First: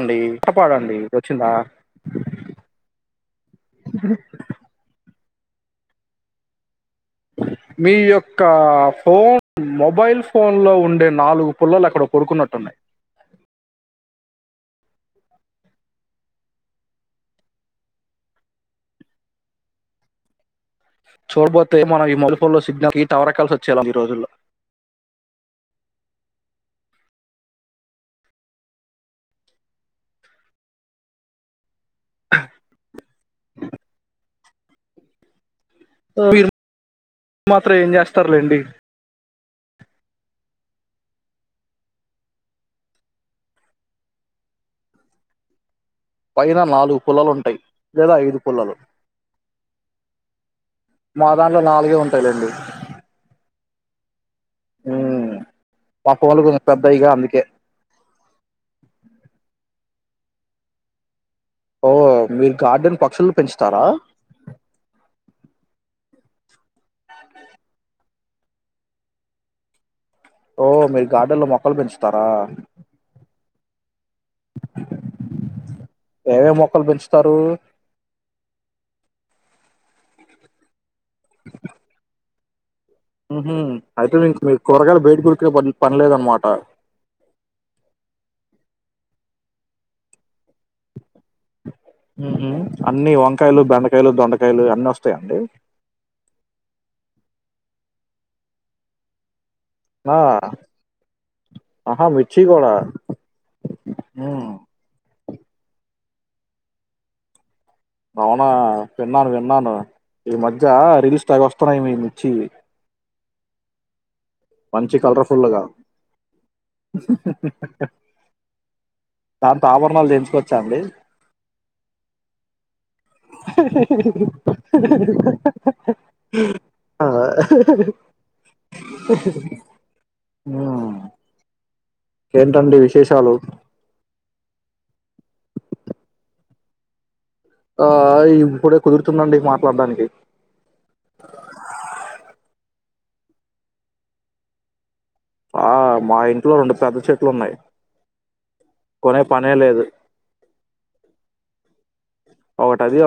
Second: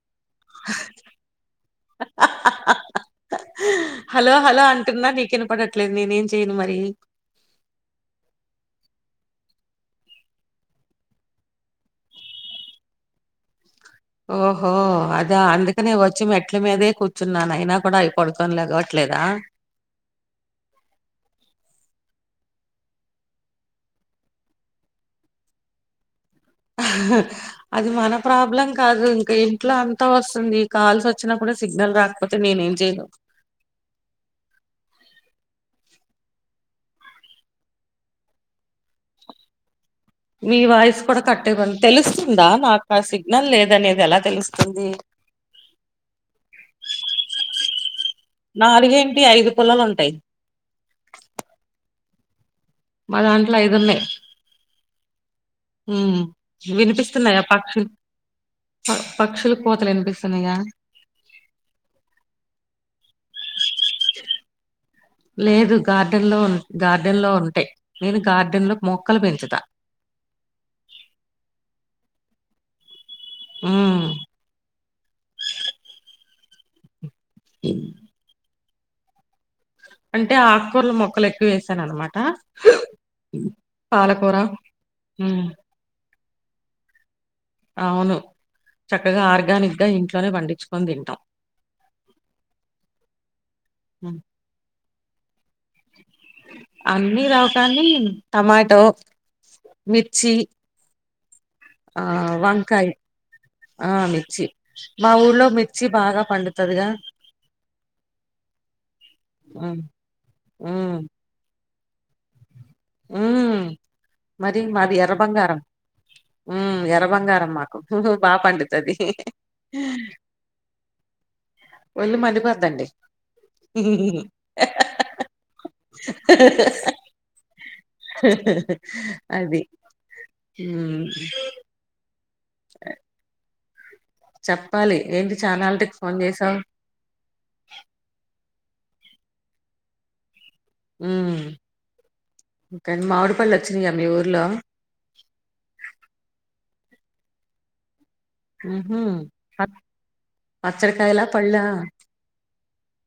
ఉండే కాపాడండి వచ్చిందా హలో హలో అంటున్న నీకు వినప పడట్లేదు నేనే ఏం చేయను మరి మీ యొక్క ఫోన్ మొబైల్ ఫోన్ లో ఉండే నాలుగు పుల్లలు అక్కడ పడుకున్నట్టున్నాయ్ ఓహో అదా అందుకనే వచ్చి మెట్ల మీదె కూర్చున్నాను అయినా కూడా అవి పడుకొని లెగవట్లేదా చూడబోతే మనం ఈ మొలుపుల్లో సిగ్నల్ కి టవర్ ఎక్కాల్సి వచ్చేల ఈ రోజుల్లో అది మన ప్రాబ్లం కాదు ఇంకా ఇంట్లో అంతా వస్తుంది కాల్స్ వచ్చినప్పుడ సిగ్నల్ రాకపోతే నేనే ఏం జేయను [unintelligible] మాత్రం ఏం చేస్తారులెండి మీ వాయిస్ కూడా కట్ ఐపోతుంది తెలుస్తుందా నాకు ఆ సిగ్నల్ లేదనేది ఎలా తెలుస్తుంది పైన నాలుగు పుల్లలు ఉంటాయ్ లేదా ఐదు పుల్లలు నాలుగేంటి ఐదు పుల్లలు ఉంటాయి మా దాంట్లో నాలుగే ఉ తలెండి మా దాంట్లో ఐదున్నయ్ ఉమ్, మా హ్మ్ ఫోన్లు కొంచెం పెద్దయిగా వినిపిస్తున్నాయా అందుకే పక్షు పక్షులు కోతలు వినిపిస్ తున్నయ ఓ మీరు గార్డన్ ప లేదు గార్డెన్ లో ఉ గార్డెన్ లో ఉంటయ్ నేను గార్డెన్ లో మొక్కలు పెంచుతా ఓ మీరు గార్డెన్ లో మొక్కలు పెంచుతారా హ్మ్ ఏమేమ్ మొక్కలు పెంచ్ తరు అంటే ఆకుకూరల మొక్కలు ఎక్కువ వేసాను అనమాట అయితే మి పాలకూర మీకు కూరగాయలు బయట ఉమ్ కొనుక్కునే పని పనిలేద్ అన్నమాట ఆ అవును చక్కగా ఆర్గానిక్ గా ఇంట్లోనే పండించుకొని తింటాం అన్నీ వంకాయలు బెండకాయలు దొండకాయలు అన్నోస్తాయా అండీ అన్నీ రావు కానీ టమాటో ఆ! మిర్చీ ఆ ఆహా! మిర్చి గూడా. వంకాయి ఆ మిర్చి హ్మ్. మా ఊర్లో మిర్చీ బాగా పండుతదిగా అవునా విన్నాను విన్నాను ఉమ్ ఈ మధ్య ఉమ్ రీల్స్ తెగ వ [unintelligible] మిర్చి ఉమ్... మరి మాది మంచి ఎర్ర బంగారం కలర్ఫుల్గా ఉమ్ ఎర్ర బంగారం మాకు బా పండుతది దాంతో ఆభరణాలు చేయించుకోవచ్చా అండి ఒళ్ళు మండిపోద్దండి అది ఉమ్ మ్మ్ ఏంటండి విశేషాలు చెప్పాలి ఏంటి చాల్నాటికి ఫోన్ చేసావు ఆ ఇప్పుడే కుదురుతుందండి మాట్లాడ్డానికి ఉమ్ కాని మామిడిపళ్ళు వచ్చినయ మీ ఊర్లో ఆ మా ఇంట్లో రెండు పెద్ద చెట్లు ఉన్నాయి ఉహూ కొనే పనే పచ్ పచ్చడికాయల పల్లా ఒకటి అది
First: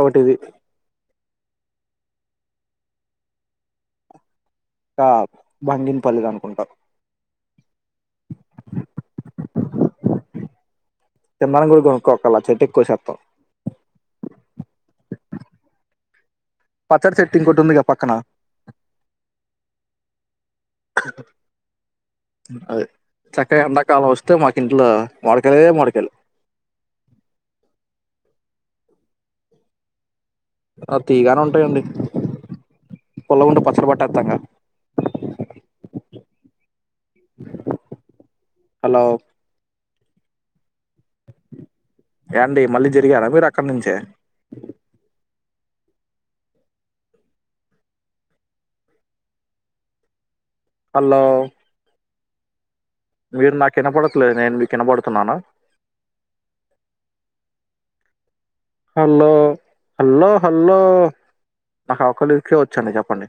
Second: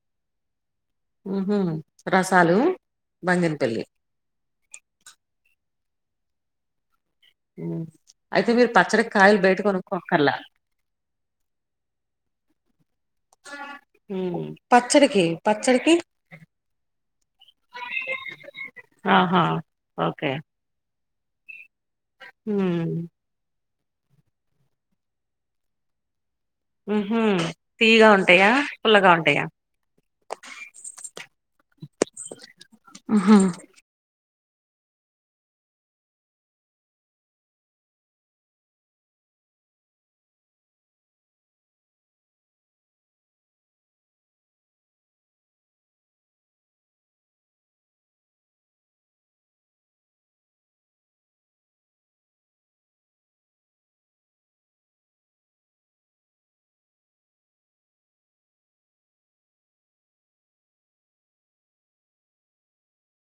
ఒకటి ఇది ఉహూ రసాలు బంగిన పల్లి ఇంకా బంగిన పల్లిది అనుకుంటా ఉమ్ అయితే మీరు పచ్చడి కాయలు బయట కొనుక్కో అక్కర్ల తినడానికి కూడా కొనుక్కోకల చెట్టు ఎక్కువ శాతం ఉమ్ పచ్చడికి పచ్చడికి పచ్చడి చెట్టు ఇంకోటి ఉందిగా పక్కన ఆహా ఓకే అదే మ్మ్ చక్కగా కాలం వస్తే మాకి ఇంట్ల మామిడ్కాయలే మామిడ్కాయలు ఉహూ తీయగా ఉంటాయా పుల్లగా ఉంటాయా ఆ తీయగానే ఉంటాయండి పుల్లగుంటే పచ్చ ఊహూ హలో ఏండి మళ్ళీ జరిగారా మీరు అక్కడి నుంచే హలో మీరు నాకు వినపడట్లేదు నేను మీకు వినపడుతున్నానా హలో హలో హలో నాకు అవకలికే వచ్చండి చెప్పండి